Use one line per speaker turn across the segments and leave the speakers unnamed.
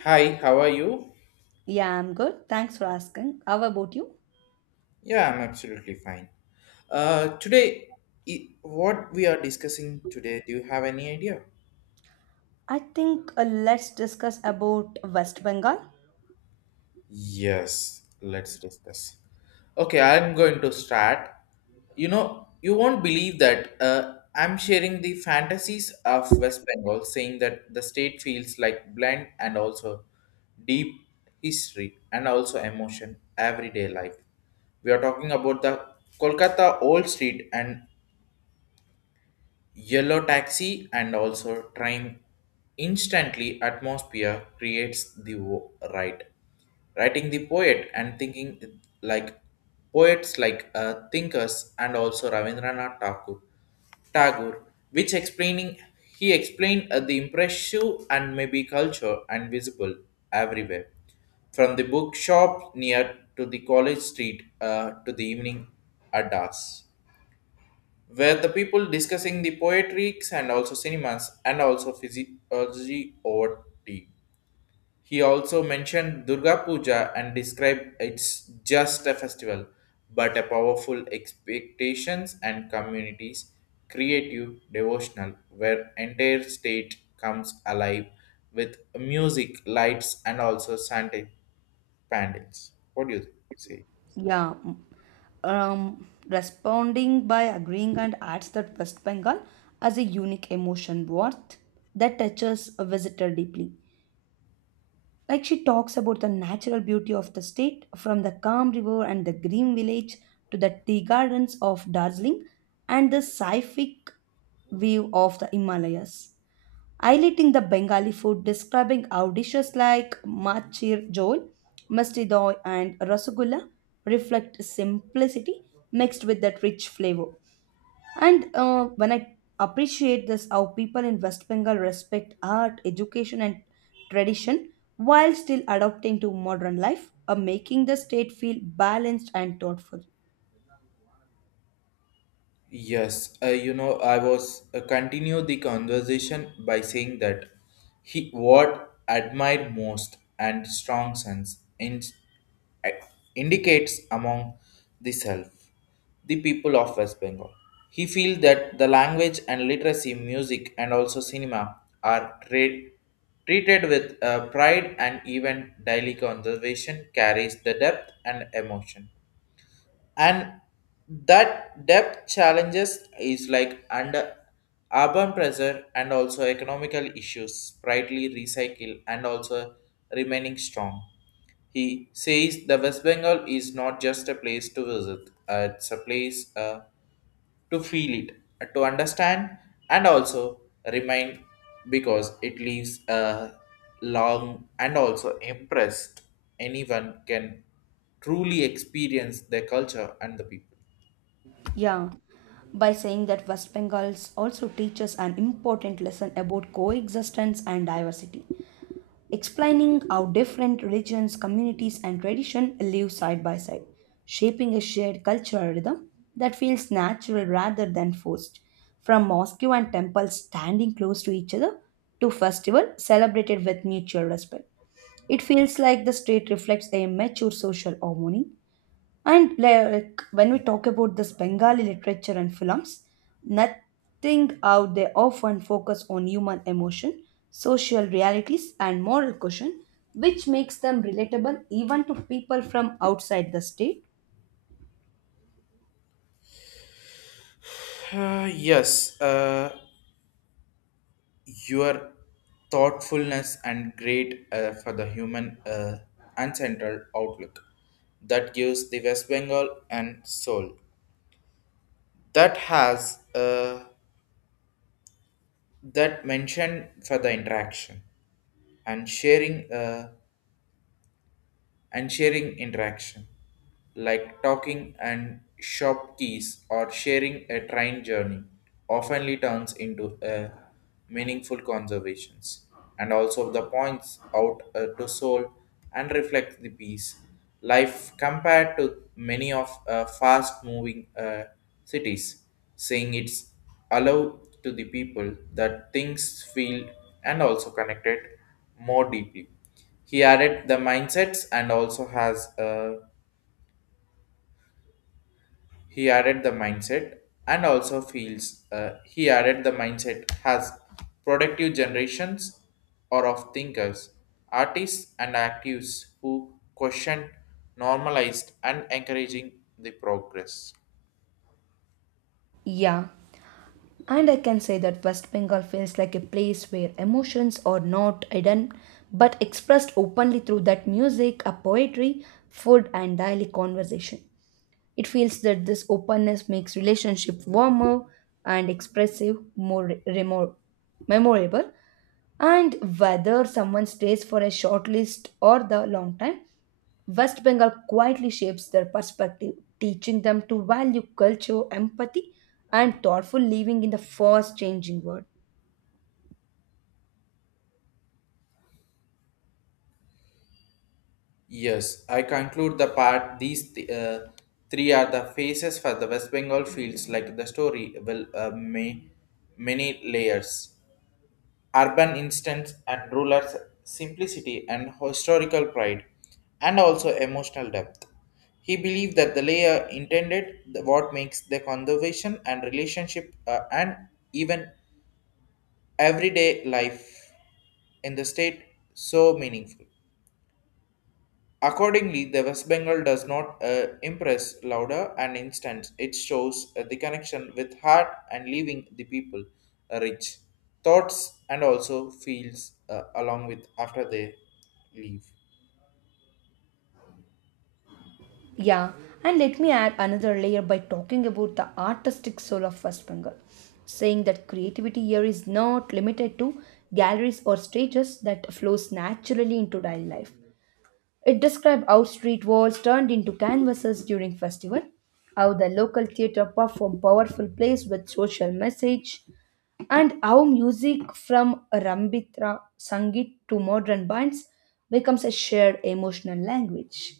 Hi, how are you?
Yeah, I'm good. Thanks for asking. How about you?
Yeah, I'm absolutely fine. Uh, today, what we are discussing today, do you have any idea?
I think let's discuss about West Bengal.
Yes, let's discuss. Okay, I'm going to start. You know, you won't believe that I'm sharing the fantasies of West Bengal, saying that the state feels like blend and also deep history and also emotion everyday life. We are talking about the Kolkata Old Street and Yellow taxi and also train instantly atmosphere creates the right. Writing the poet and thinking like poets like thinkers and also Ravindranath Tagore. Tagore, which explaining he explained the impressive and maybe culture and visible everywhere, from the bookshop near to the college street to the evening addas where the people discussing the poetries and also cinemas and also physiology over tea. He also mentioned Durga Puja and described it's just a festival, but a powerful expectations and communities, creative, devotional, where entire state comes alive with music, lights, and also Santa pandals. What do you say?
Yeah, mm, responding by agreeing and adds that West Bengal as a unique emotion worth that touches a visitor deeply. Like she talks about the natural beauty of the state, from the calm river and the green village to the tea gardens of Darjeeling and the scientific view of the Himalayas. Highlighting the Bengali food, describing how dishes like machir jol, musti doi, and rasagulla reflect simplicity mixed with that rich flavor. And when I appreciate this, how people in West Bengal respect art, education, and tradition while still adapting to modern life, making the state feel balanced and thoughtful.
Yes, you know, I was continue the conversation by saying that he what admired most and strong sense in, uh, indicates among the self, the people of West Bengal. He feels that the language and literacy, music, and also cinema are treated with pride and even daily conservation carries the depth and emotion and that depth challenges is like under urban pressure and also economical issues. Rightly recycle and also remaining strong, he says the West Bengal is not just a place to visit, it's a place to feel it, to understand, and also remind, because it leaves a long and also impressed. Anyone can truly experience their culture and the people.
Yeah, by saying that West Bengals also teaches an important lesson about coexistence and diversity. Explaining how different religions, communities, and tradition live side by side, shaping a shared cultural rhythm that feels natural rather than forced. From mosque and temples standing close to each other to festival celebrated with mutual respect. It feels like the state reflects a mature social harmony, and like when we talk about this Bengali literature and films, nothing out there often focus on human emotion, social realities, and moral question, which makes them relatable even to people from outside the state.
Yes, your thoughtfulness and great for the human and central outlook that gives the West Bengal and soul that has that mention for the interaction. and sharing uh, and sharing interaction like talking and shop keys or sharing a train journey oftenly turns into a meaningful conversations, and also the points out to soul and reflect the peace life compared to many of fast moving cities, saying it's allowed to the people that things feel and also connected more deeply. He added the mindsets and also has he added the mindset and also feels he added the mindset has productive generations or of thinkers, artists and actives who question normalized and encouraging the progress.
Yeah, and I can say that West Bengal feels like a place where emotions are not hidden but expressed openly through that music, a poetry, food, and daily conversation. It feels that this openness makes relationship warmer and expressive, more memorable. And whether someone stays for a short list or the long time, West Bengal quietly shapes their perspective, teaching them to value culture, empathy, and thoughtful living in the fast changing world.
Yes, I conclude the part. These three are the faces for the West Bengal fields, like the story will may many layers. Urban instincts and rulers' simplicity and historical pride, and also emotional depth. He believed that the layer intended the- what makes the conservation and relationship and even everyday life in the state so meaningful. Accordingly, the West Bengal does not impress louder and instant. It shows the connection with heart and leaving the people rich thoughts and also feels along with after they leave.
Yeah, and let me add another layer by talking about the artistic soul of West Bengal, saying that creativity here is not limited to galleries or stages that flows naturally into daily life. It described how street walls turned into canvases during festival, how the local theater performed powerful plays with social message, and how music from Rambitra Sangeet to modern bands becomes a shared emotional language.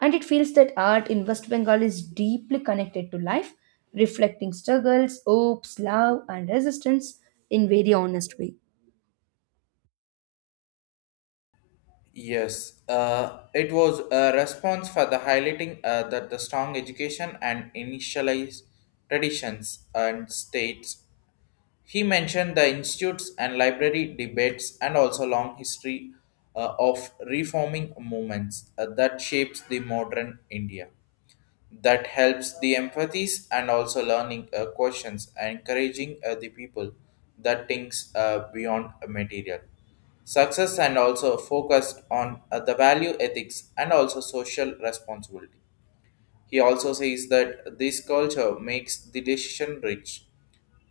And it feels that art in West Bengal is deeply connected to life, reflecting struggles, hopes, love, and resistance in very honest way.
Yes, it was a response for the highlighting that the strong education and initialized traditions and states. He mentioned the institutes and library debates and also long history of reforming movements that shapes the modern India. That helps the empathies and also learning questions and encouraging the people that thinks beyond material. Success and also focused on the value ethics and also social responsibility. He also says that this culture makes the decision rich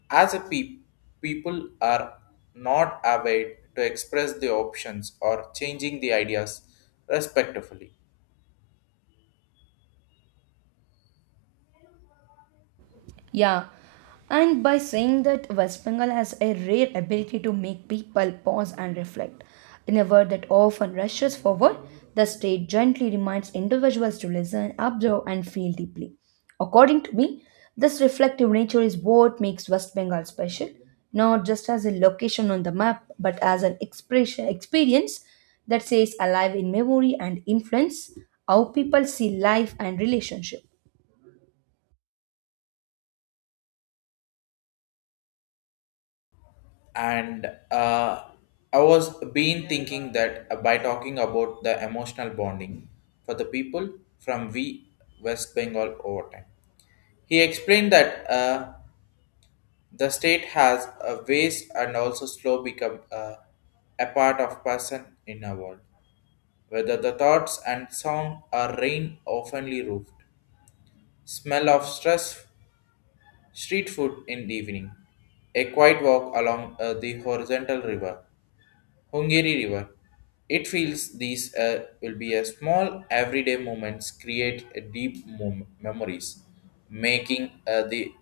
as a people are not aware to express the options or changing the ideas respectfully.
Yeah, and by saying that West Bengal has a rare ability to make people pause and reflect. In a world that often rushes forward, the state gently reminds individuals to listen, observe, and feel deeply. According to me, this reflective nature is what makes West Bengal special, not just as a location on the map, but as an expression experience that stays alive in memory and influence how people see life and relationship.
And uh, I was been thinking that by talking about the emotional bonding for the people from V West Bengal over time. He explained that the state has a ways and also slow become a part of person in a world, whether the thoughts and sound are rain oftenly roofed. Smell of stress, street food in the evening. A quiet walk along the horizontal river, Hungary River. It feels these will be a small everyday moments create a deep memories, making the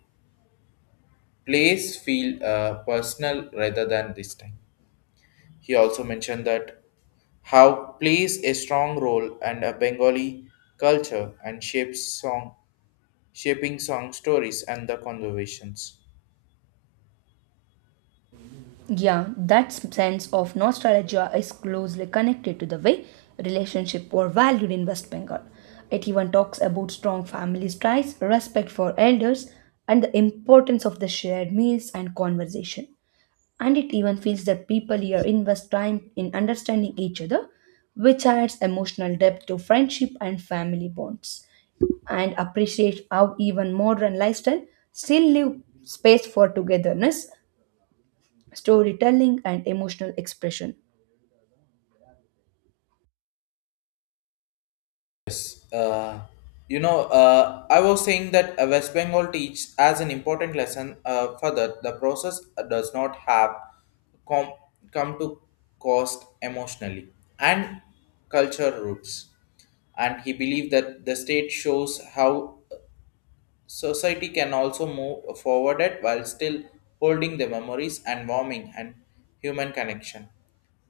place feel personal rather than distant. He also mentioned that how plays a strong role and a Bengali culture and shapes song, shaping song stories and the conversations.
Yeah, that sense of nostalgia is closely connected to the way relationship were valued in West Bengal. It even talks about strong family ties, respect for elders, and the importance of the shared meals and conversation. And it even feels that people here invest time in understanding each other, which adds emotional depth to friendship and family bonds and appreciate how even modern lifestyle still leave space for togetherness, storytelling, and emotional expression.
uh, you know, I was saying that West Bengal teaches as an important lesson further the process does not have com- come to cost emotionally and culture roots. And he believed that the state shows how society can also move forward it while still holding the memories and warming and human connection.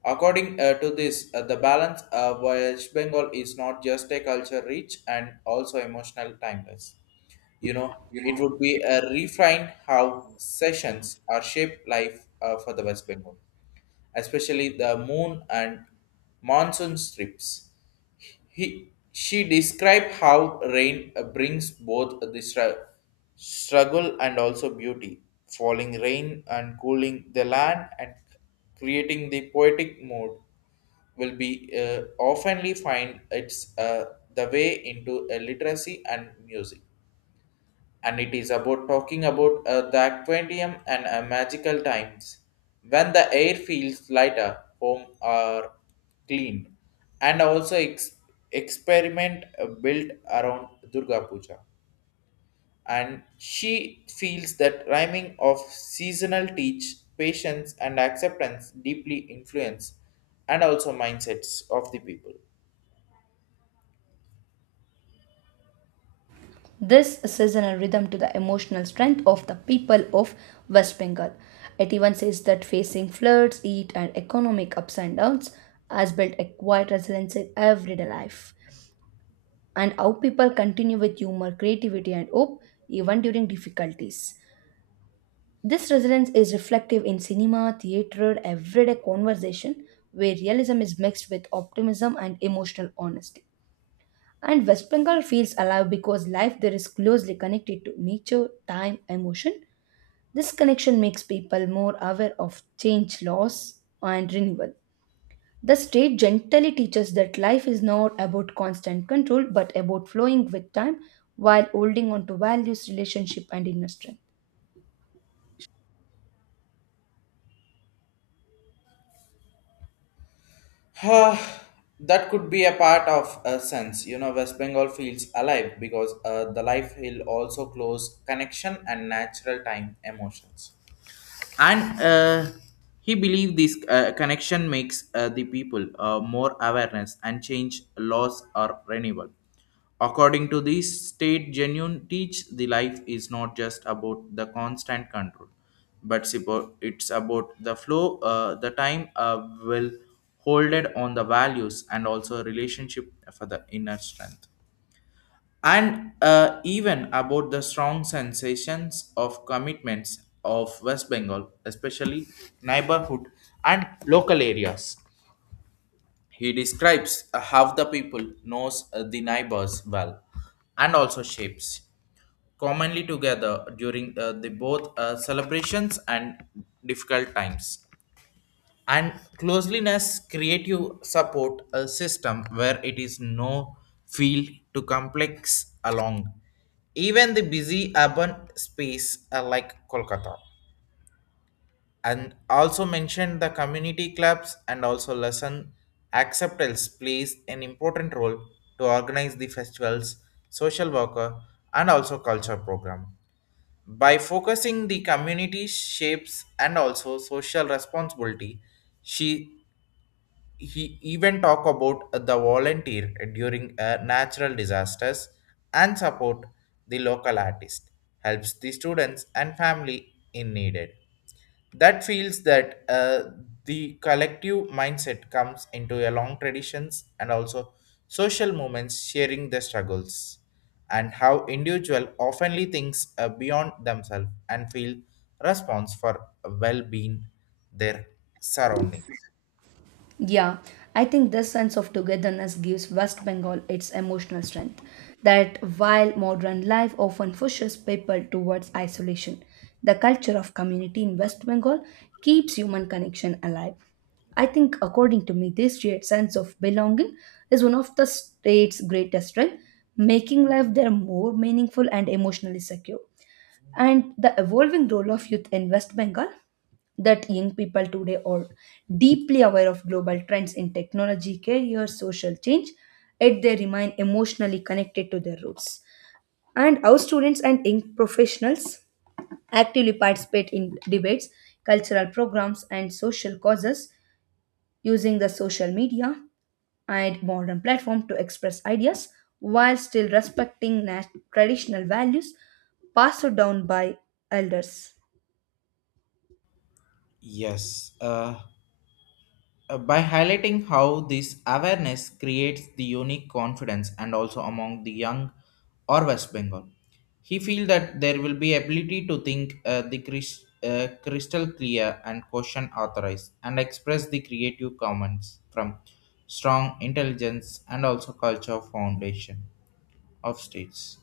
According to this, the balance of West Bengal is not just a culture rich and also emotional timeless. You know, it would be a refine how sessions are shaped life for the West Bengal, especially the moon and monsoon strips. She described how rain brings both the struggle and also beauty, falling rain and cooling the land and creating the poetic mood will be oftenly find its the way into literacy and music and it is about talking about the aquarium and magical times when the air feels lighter, home are cleaned, and also experiment built around Durga Puja. And she feels that rhyming of seasonal teach patience and acceptance deeply influence and also mindsets of the people.
This seasonal rhythm to the emotional strength of the people of West Bengal. It even says that facing floods, heat, and economic ups and downs has built a quiet resilience in everyday life, and how people continue with humor, creativity, and hope even during difficulties. This resilience is reflective in cinema, theatre, everyday conversation, where realism is mixed with optimism and emotional honesty. And West Bengal feels alive because life there is closely connected to nature, time, emotion. This connection makes people more aware of change, loss, and renewal. The state gently teaches that life is not about constant control but about flowing with time while holding on to values, relationship, and inner strength.
Uh, that could be a part of a sense. You know, West Bengal feels alive because the life will also close connection and natural time emotions and he believed this connection makes the people more awareness and change laws are renewable. According to this state genuine teach the life is not just about the constant control but it's about the flow the time will hold it on the values and also relationship for the inner strength, and even about the strong sensations of commitments of West Bengal, especially neighborhood and local areas. He describes how the people knows the neighbors well, and also shapes commonly together during the both celebrations and difficult times, and closeliness create you support a system where it is no field to complex along even the busy urban space are like Kolkata, and also mentioned the community clubs and also lesson acceptance plays an important role to organize the festivals, social worker and also culture program, by focusing the community shapes and also social responsibility. She he even talk about the volunteer during natural disasters and support the local artist, helps the students and family in needed. That feels that the collective mindset comes into a long traditions and also social movements sharing the struggles, and how individual oftenly thinks beyond themselves and feel response for well-being their surroundings.
Yeah, I think this sense of togetherness gives West Bengal its emotional strength. That while modern life often pushes people towards isolation, the culture of community in West Bengal keeps human connection alive. I think, according to me, this shared sense of belonging is one of the state's greatest strengths, making life there more meaningful and emotionally secure, and the evolving role of youth in West Bengal, that young people today are deeply aware of global trends in technology, career, social change, yet they remain emotionally connected to their roots. And our students and young professionals actively participate in debates, cultural programs, and social causes using the social media and modern platform to express ideas while still respecting traditional values passed down by elders.
Yes. By highlighting how this awareness creates the unique confidence and also among the young or West Bengal. He feels that there will be ability to think the crystal clear and question authorized and express the creative comments from strong intelligence and also culture foundation of states,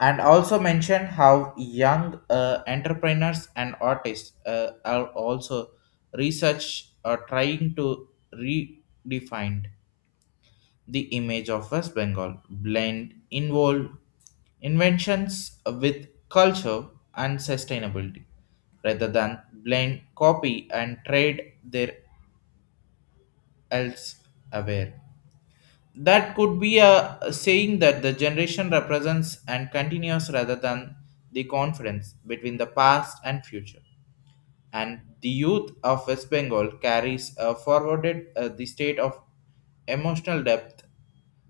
and also mention how young entrepreneurs and artists are also research or trying to redefine the image of West Bengal, blend involve inventions with culture and sustainability, rather than blend copy and trade their else aware. That could be a saying that the generation represents and continues rather than the confidence between the past and future. And the youth of West Bengal carries forwarded the state of emotional depth,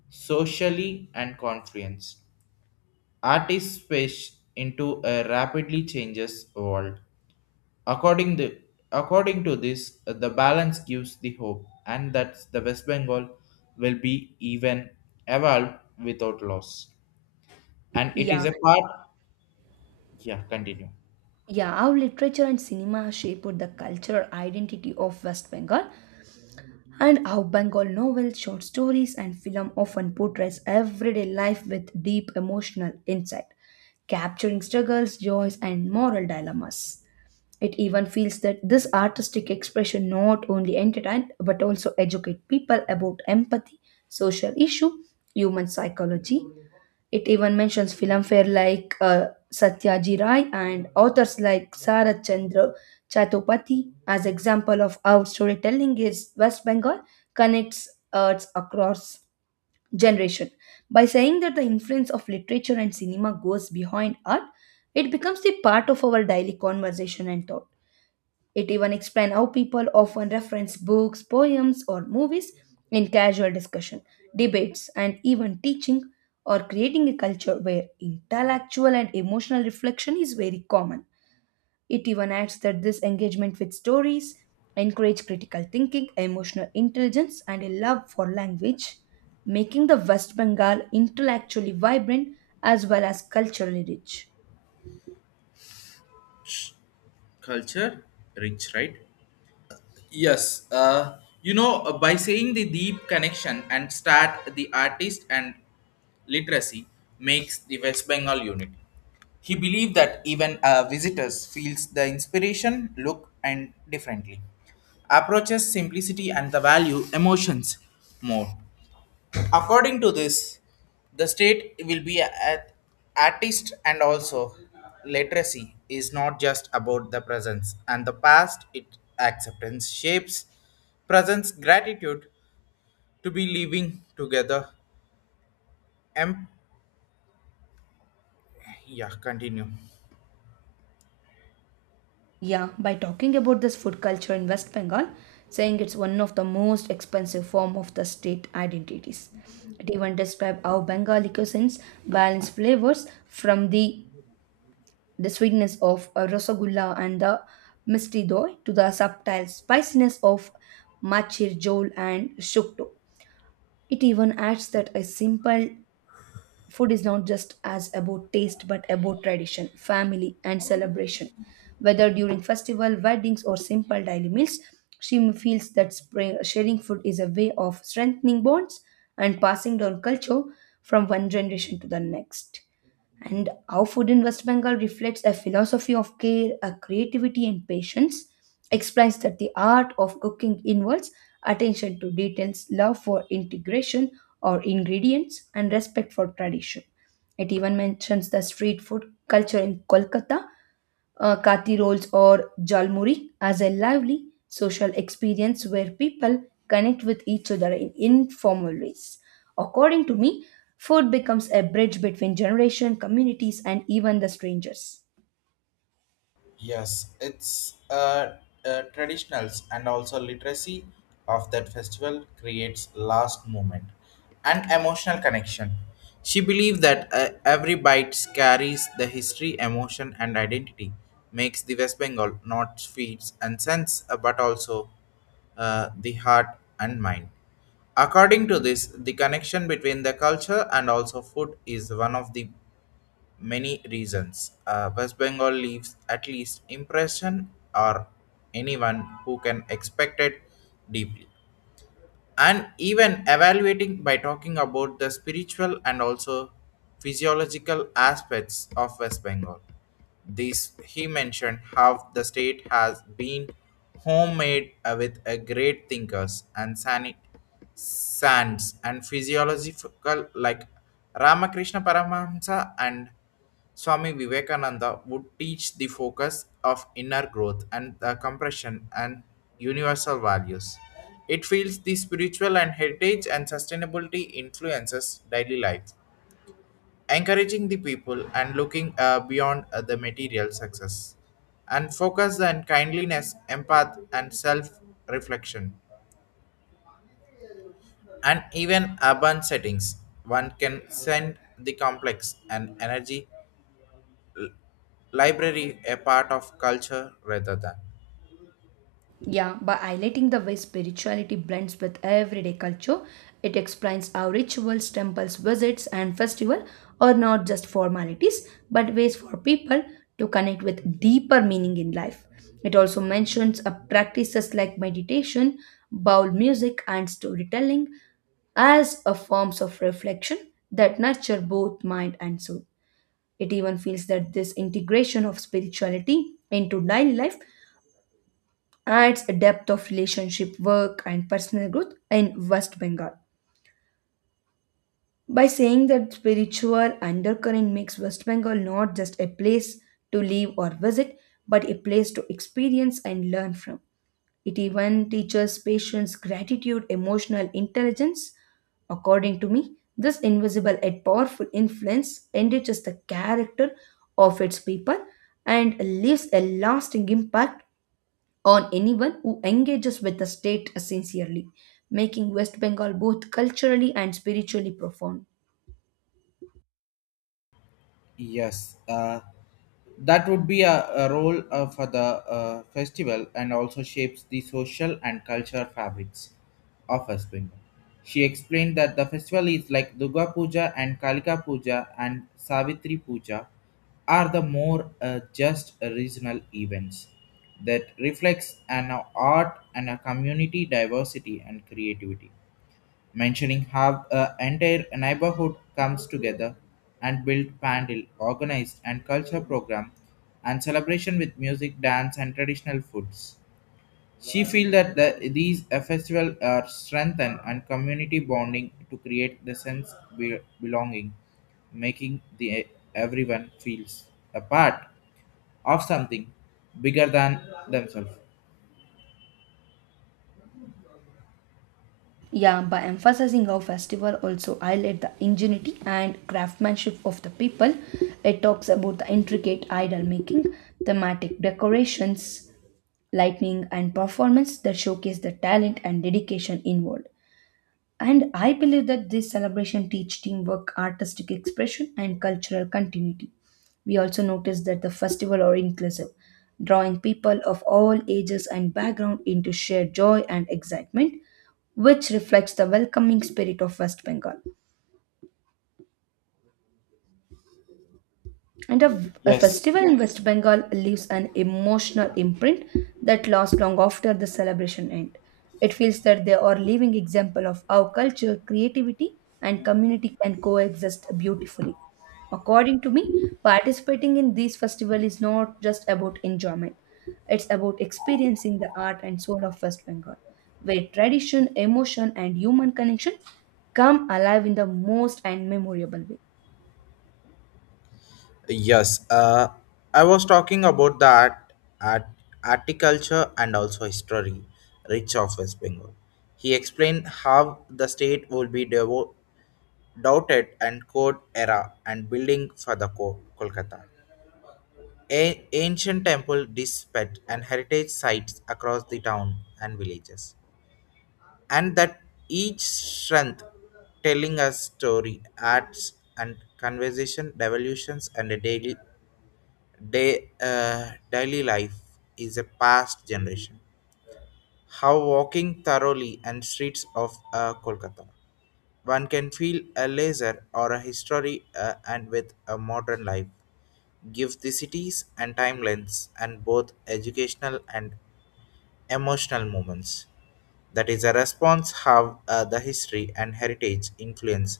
socially and confidence. Artists fish into a rapidly changes world. According the according to this, the balance gives the hope, and that the West Bengal will be even evolved without loss. And it is
Yeah,
a part. Yeah, continue.
yeah, how literature and cinema shaped the cultural identity of West Bengal and how Bengal novels, short stories, and film often portrays everyday life with deep emotional insight, capturing struggles, joys, and moral dilemmas. It even feels that this artistic expression not only entertained but also educate people about empathy, social issue, human psychology. It even mentions filmfare like Satyajit Ray and authors like Sarat Chandra Chattopadhyay as example of how storytelling is West Bengal connects arts across generation. By saying that the influence of literature and cinema goes behind art, it becomes the part of our daily conversation and thought. It even explains how people often reference books, poems, or movies in casual discussion, debates, and even teaching or creating a culture where intellectual and emotional reflection is very common. It even adds that this engagement with stories encourage critical thinking, emotional intelligence, and a love for language, making the West Bengal intellectually vibrant as well as culturally rich.
Culture rich, right. Yes, you know, by saying the deep connection and start the artist and literacy makes the West Bengal unit. He believed that even visitors feels the inspiration, look, and differently. Approaches simplicity and the value emotions more. According to this, the state will be a artist and also literacy is not just about the presence and the past. It acceptance shapes presence gratitude to be living together. Em- yeah, continue.
Yeah, by talking about this food culture in West Bengal, saying it's one of the most expensive form of the state identities. It even describes how Bengali cuisines balance flavors from the sweetness of a rasagulla and the misti doi to the subtle spiciness of machir jol and shukto. It even adds that a simple food is not just as about taste but about tradition, family and celebration. Whether during festival, weddings or simple daily meals, feels that spring, sharing food is a way of strengthening bonds and passing down culture from one generation to the next. And how food in West Bengal reflects a philosophy of care, a creativity, and patience, explains that the art of cooking involves attention to details, love for integration or ingredients, and respect for tradition. It even mentions the street food culture in Kolkata, kathi rolls or jalmuri as a lively social experience where people connect with each other in informal ways. According to me, food becomes a bridge between generation, communities, and even the strangers.
Yes, it's traditionals and also literacy of that festival creates last moment and emotional connection. She believed that every bite carries the history, emotion, and identity, makes the West Bengal not feeds and sense, but also the heart and mind. According to this, the connection between the culture and also food is one of the many reasons. West Bengal leaves at least impression or anyone who can expect it deeply. And even evaluating by talking about the spiritual and also physiological aspects of West Bengal. This he mentioned how the state has been homemade with a great thinkers and sanit sands and physiological like Ramakrishna Paramahamsa and Swami Vivekananda would teach the focus of inner growth and the compression and universal values. It feels the spiritual and heritage and sustainability influences daily life, encouraging the people and looking beyond the material success, and focus on kindliness, empath, and self-reflection, and even urban settings. One can send the complex and energy library a part of culture rather than.
Yeah, by highlighting the way spirituality blends with everyday culture, it explains how rituals, temples, visits, and festival are not just formalities but ways for people to connect with deeper meaning in life. It also mentions practices like meditation, bowl music, and storytelling as a forms of reflection that nurture both mind and soul. It even feels that this integration of spirituality into daily life adds a depth of relationship, work, and personal growth in West Bengal. By saying that spiritual undercurrent makes West Bengal not just a place to live or visit, but a place to experience and learn from. It even teaches patience, gratitude, emotional intelligence. According to me, this invisible yet powerful influence enriches the character of its people and leaves a lasting impact on anyone who engages with the state sincerely, making West Bengal both culturally and spiritually profound.
Yes, that would be a role for the festival and also shapes the social and cultural fabrics of West Bengal. She explained that the festival is like Durga Puja and Kalika Puja and Savitri Puja are the more just regional events that reflects an art and a community diversity and creativity, mentioning how an entire neighborhood comes together and build pandal, organized and culture program and celebration with music, dance and traditional foods. She feel that these festivals are strengthened and community bonding to create the sense belonging, making the everyone feels a part of something bigger than themselves.
Yeah, by emphasizing how festival also highlight the ingenuity and craftsmanship of the people, it talks about the intricate idol making, thematic decorations, lightning, and performance that showcase the talent and dedication involved. And I believe that this celebration teach teamwork, artistic expression, and cultural continuity. We also notice that the festival are inclusive, drawing people of all ages and background into shared joy and excitement, which reflects the welcoming spirit of West Bengal. And a
Yes.
festival in West Bengal leaves an emotional imprint that lasts long after the celebration end. It feels that they are living example of how culture, creativity, and community can coexist beautifully. According to me, participating in these festivals is not just about enjoyment. It's about experiencing the art and soul of West Bengal, where tradition, emotion, and human connection come alive in the most and memorable way.
Yes, I was talking about the art, articulture and also history, Rich of West Bengal. He explained how the state would be doubted and code era and building for the Kolkata. Ancient temple dispatch and heritage sites across the town and villages. And that each strength telling a story, arts and conversation, revolutions and a daily life is a past generation. How walking thoroughly and streets of Kolkata, one can feel a laser or a history and with a modern life. Give the cities and timelines and both educational and emotional moments. That is a response how the history and heritage influence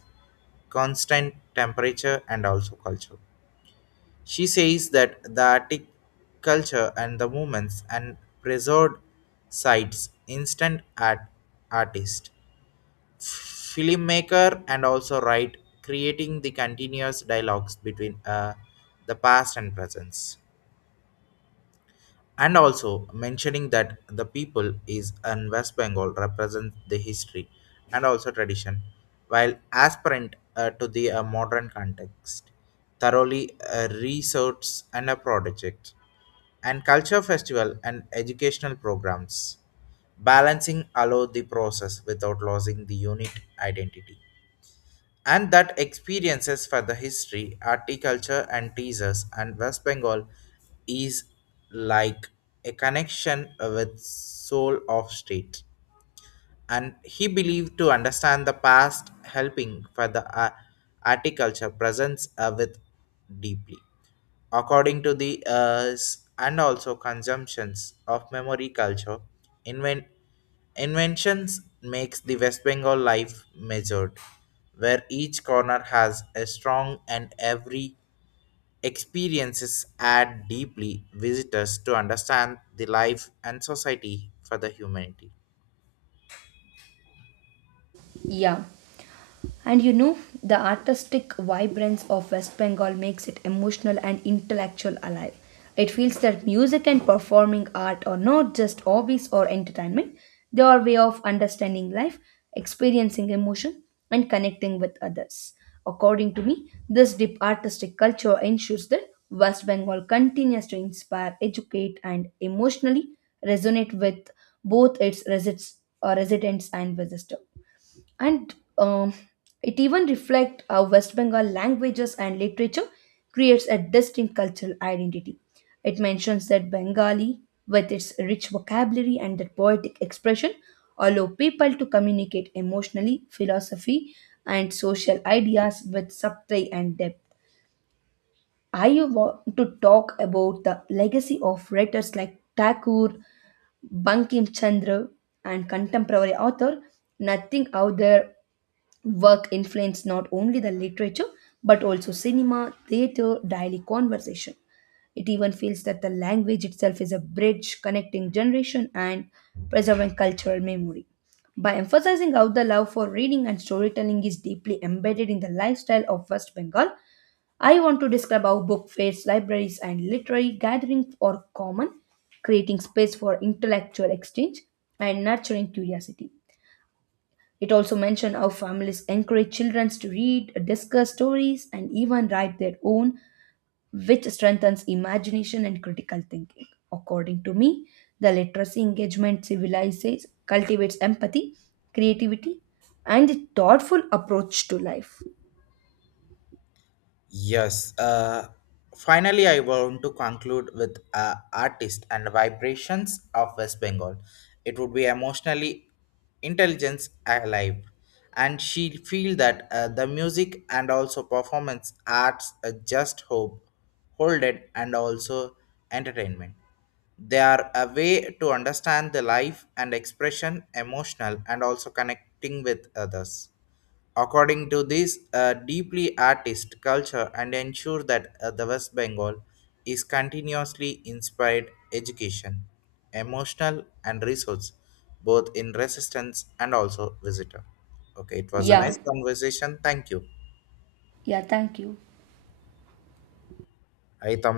constant temperature and also culture. She says that the Arctic culture and the movements and preserved sites instant artist, filmmaker, and also write, creating the continuous dialogues between the past and presence, and also mentioning that the people is in West Bengal represent the history and also tradition, while aspirant to the modern context, thoroughly research and a project, and culture festival and educational programs, balancing allow the process without losing the unit identity, and that experiences for the history, horticulture, and teasers and West Bengal is like a connection with soul of state, and he believed to understand the past helping for the agriculture presence with deeply, according to the and also consumptions of memory culture inven- inventions makes the west bengal life measured, where each corner has a strong and every experiences add deeply visitors to understand the life and society for the humanity.
Yeah. And you know, the artistic vibrance of West Bengal makes it emotional and intellectual alive. It feels that music and performing art are not just hobbies or entertainment, they are a way of understanding life, experiencing emotion, and connecting with others. According to me, this deep artistic culture ensures that West Bengal continues to inspire, educate, and emotionally resonate with both its residents and visitors. And it even reflects how West Bengal languages and literature creates a distinct cultural identity. It mentions that Bengali, with its rich vocabulary and their poetic expression, allow people to communicate emotionally, philosophy, and social ideas with subtlety and depth. I want to talk about the legacy of writers like Thakur, Bankim Chandra, and contemporary author, nothing out there work influenced not only the literature but also cinema, theater, daily conversation. It even feels that the language itself is a bridge connecting generation and preserving cultural memory. By emphasizing how the love for reading and storytelling is deeply embedded in the lifestyle of West Bengal, I want to describe how book fairs, libraries, and literary gatherings are common, creating space for intellectual exchange and nurturing curiosity. It also mentioned how families encourage children to read, discuss stories, and even write their own, which strengthens imagination and critical thinking. According to me, the literacy engagement civilizes, cultivates empathy, creativity, and a thoughtful approach to life.
Yes, finally, I want to conclude with artist and vibrations of West Bengal. It would be emotionally intelligence alive, and she feel that the music and also performance arts just hold it, and also entertainment. They are a way to understand the life and expression emotional and also connecting with others. According to this, deeply artist culture and ensure that the West Bengal is continuously inspired education, emotional and resource, both in resistance and also visitor. Okay, it was a
Yeah,
nice conversation. Thank you.
yeah, thank you.
Ahí estamos.